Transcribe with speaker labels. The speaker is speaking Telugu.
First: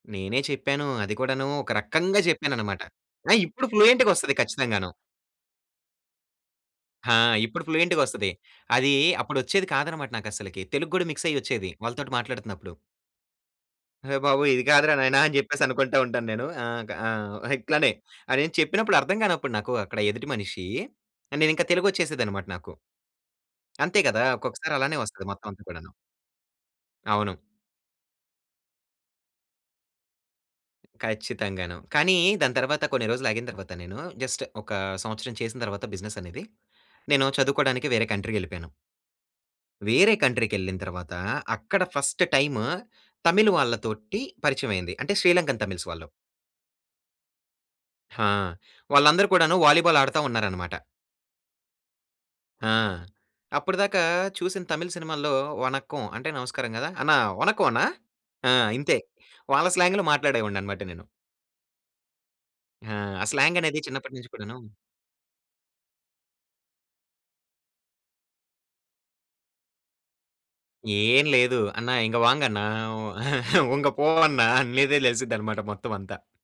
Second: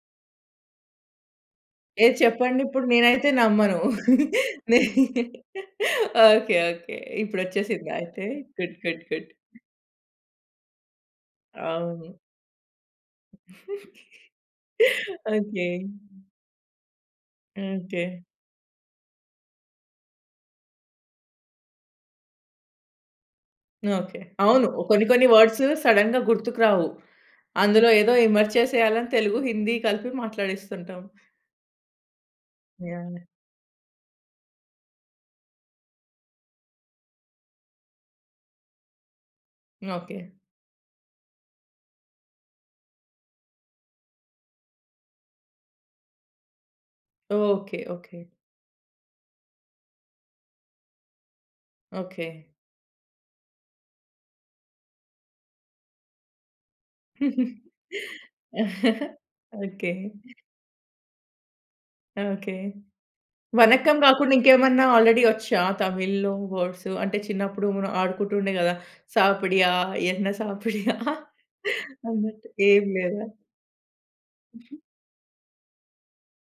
Speaker 1: నేనే చెప్పాను. అది కూడాను ఒక
Speaker 2: ఏ
Speaker 1: రకంగా చెప్పాను
Speaker 2: చెప్పండి
Speaker 1: అన్నమాట.
Speaker 2: ఇప్పుడు నేనైతే
Speaker 1: ఆ! ఇప్పుడు
Speaker 2: నమ్మను.
Speaker 1: ఫ్లూయెంటుగొస్తది ఖచ్చితంగాను.
Speaker 2: Okay, okay.
Speaker 1: ఆ!
Speaker 2: ఇప్పుడు
Speaker 1: ఇప్పుడు
Speaker 2: వచ్చేసిందా అయితే?
Speaker 1: ఫ్లూయెంటుగొస్తది.
Speaker 2: గుడ్,
Speaker 1: అదీ,
Speaker 2: గుడ్, గుడ్.
Speaker 1: అప్పుడొచ్చేది కాదన్నమాట. నాకు అసలకి తెలుగు కూడా మిక్స్ అయ్యొచ్చేది వాళ్ళతోటి
Speaker 2: అవును.
Speaker 1: మాట్లాడుతున్నప్పుడు. అయ్య బాబోయ్! ఇది కాదురా నాయనా అని చెప్పేసి
Speaker 2: ఓకె.
Speaker 1: అనుకుంట ఉంటాను నేను. ఆహ్, ఆహ్, ఇట్లానే
Speaker 2: ఓకె.
Speaker 1: నేను చెప్పినప్పుడు అర్ధం గానప్పుడు నాకు అక్కడ ఎదుటి మనిషీ, ఆహ్, నేను ఇంకా తెలుగు ఓచ్చేసేది అన్నమాట నాకు... అంతే
Speaker 2: ఓకె.
Speaker 1: కదా!
Speaker 2: అవును
Speaker 1: ఒక్కొక్కసారి
Speaker 2: ఓ
Speaker 1: అలానే
Speaker 2: కొన్ని,
Speaker 1: వస్తది
Speaker 2: కొన్ని
Speaker 1: మొత్తం అంతా
Speaker 2: వర్డ్సు
Speaker 1: కూడాను.
Speaker 2: సడెన్‌గా గుర్తుకు రావు.
Speaker 1: అవును.
Speaker 2: అందులో ఏదో ఎమర్జ్ చేసేయాలి అని తెలుగు, హిందీ కలిపి మాట్లాడిస్తుంటాం.
Speaker 1: ఖచ్చితంగాను. కానీ దాని తరువాత కొన్ని
Speaker 2: యాహ్!
Speaker 1: రోజులు ఆగిన తరువాత నేను, జస్ట్ ఒక సంవత్సరం చేసిన తరువాత బిజినెస్ అనేది. నేను చదువుకోడానికి వేరే కంట్రీకి వెళ్ళిపోయాను... వేరే
Speaker 2: ఓకె.
Speaker 1: కంట్రీ కెళ్ళిన తర్వాత అక్కడ ఫస్ట్ టైమ్ తమిళ్ వాళ్ళతోటి పరిచయం అయింది. అంటే శ్రీలంకన్ తమిళ్స్ వాళ్ళు.
Speaker 2: Okay, okay.
Speaker 1: ఆ! వాళ్ళందరూ కూడాను వాలీబాల్ ఆడతా ఉన్నారు అన్నమాట.
Speaker 2: ఓకె.
Speaker 1: ఆ! అప్పుడిదాక చూసిన తమిళ్ సినిమాలల్లో 'వనక్కం' అంటే నమస్కారం కదా! "అన్నా వనక్కం అన్న" ఆ! ఇంతే వాళ్ళ
Speaker 2: ఓకె.
Speaker 1: స్లాంగ్‌లో మాట్లాడేవాడిని అన్నమాట నేను.
Speaker 2: ఓకె.
Speaker 1: ఆ! ఆ స్లాంగ్ అనేది
Speaker 2: వనక్కం
Speaker 1: చిన్నప్పటి నుంచి
Speaker 2: కాకుండా
Speaker 1: కూడాను
Speaker 2: ఇంకేమన్నా ఆల్రెడీ ఓచ్చా? తమిళ్‌లో వర్డ్స్. అంటే చిన్నప్పుడు మనం ఆడుకుంటుండే కదా "సాపడియా? ఎన్న సాపడియా?"
Speaker 1: ఏం లేదు. "అన్న ఇంగా
Speaker 2: అన్నట్టు
Speaker 1: వాంగ్గన్న,
Speaker 2: ఏమి లేదా?
Speaker 1: ఉంగ పో అన్న" అన్నదే తెలిసిది అన్నమాట మొత్తం అంతా.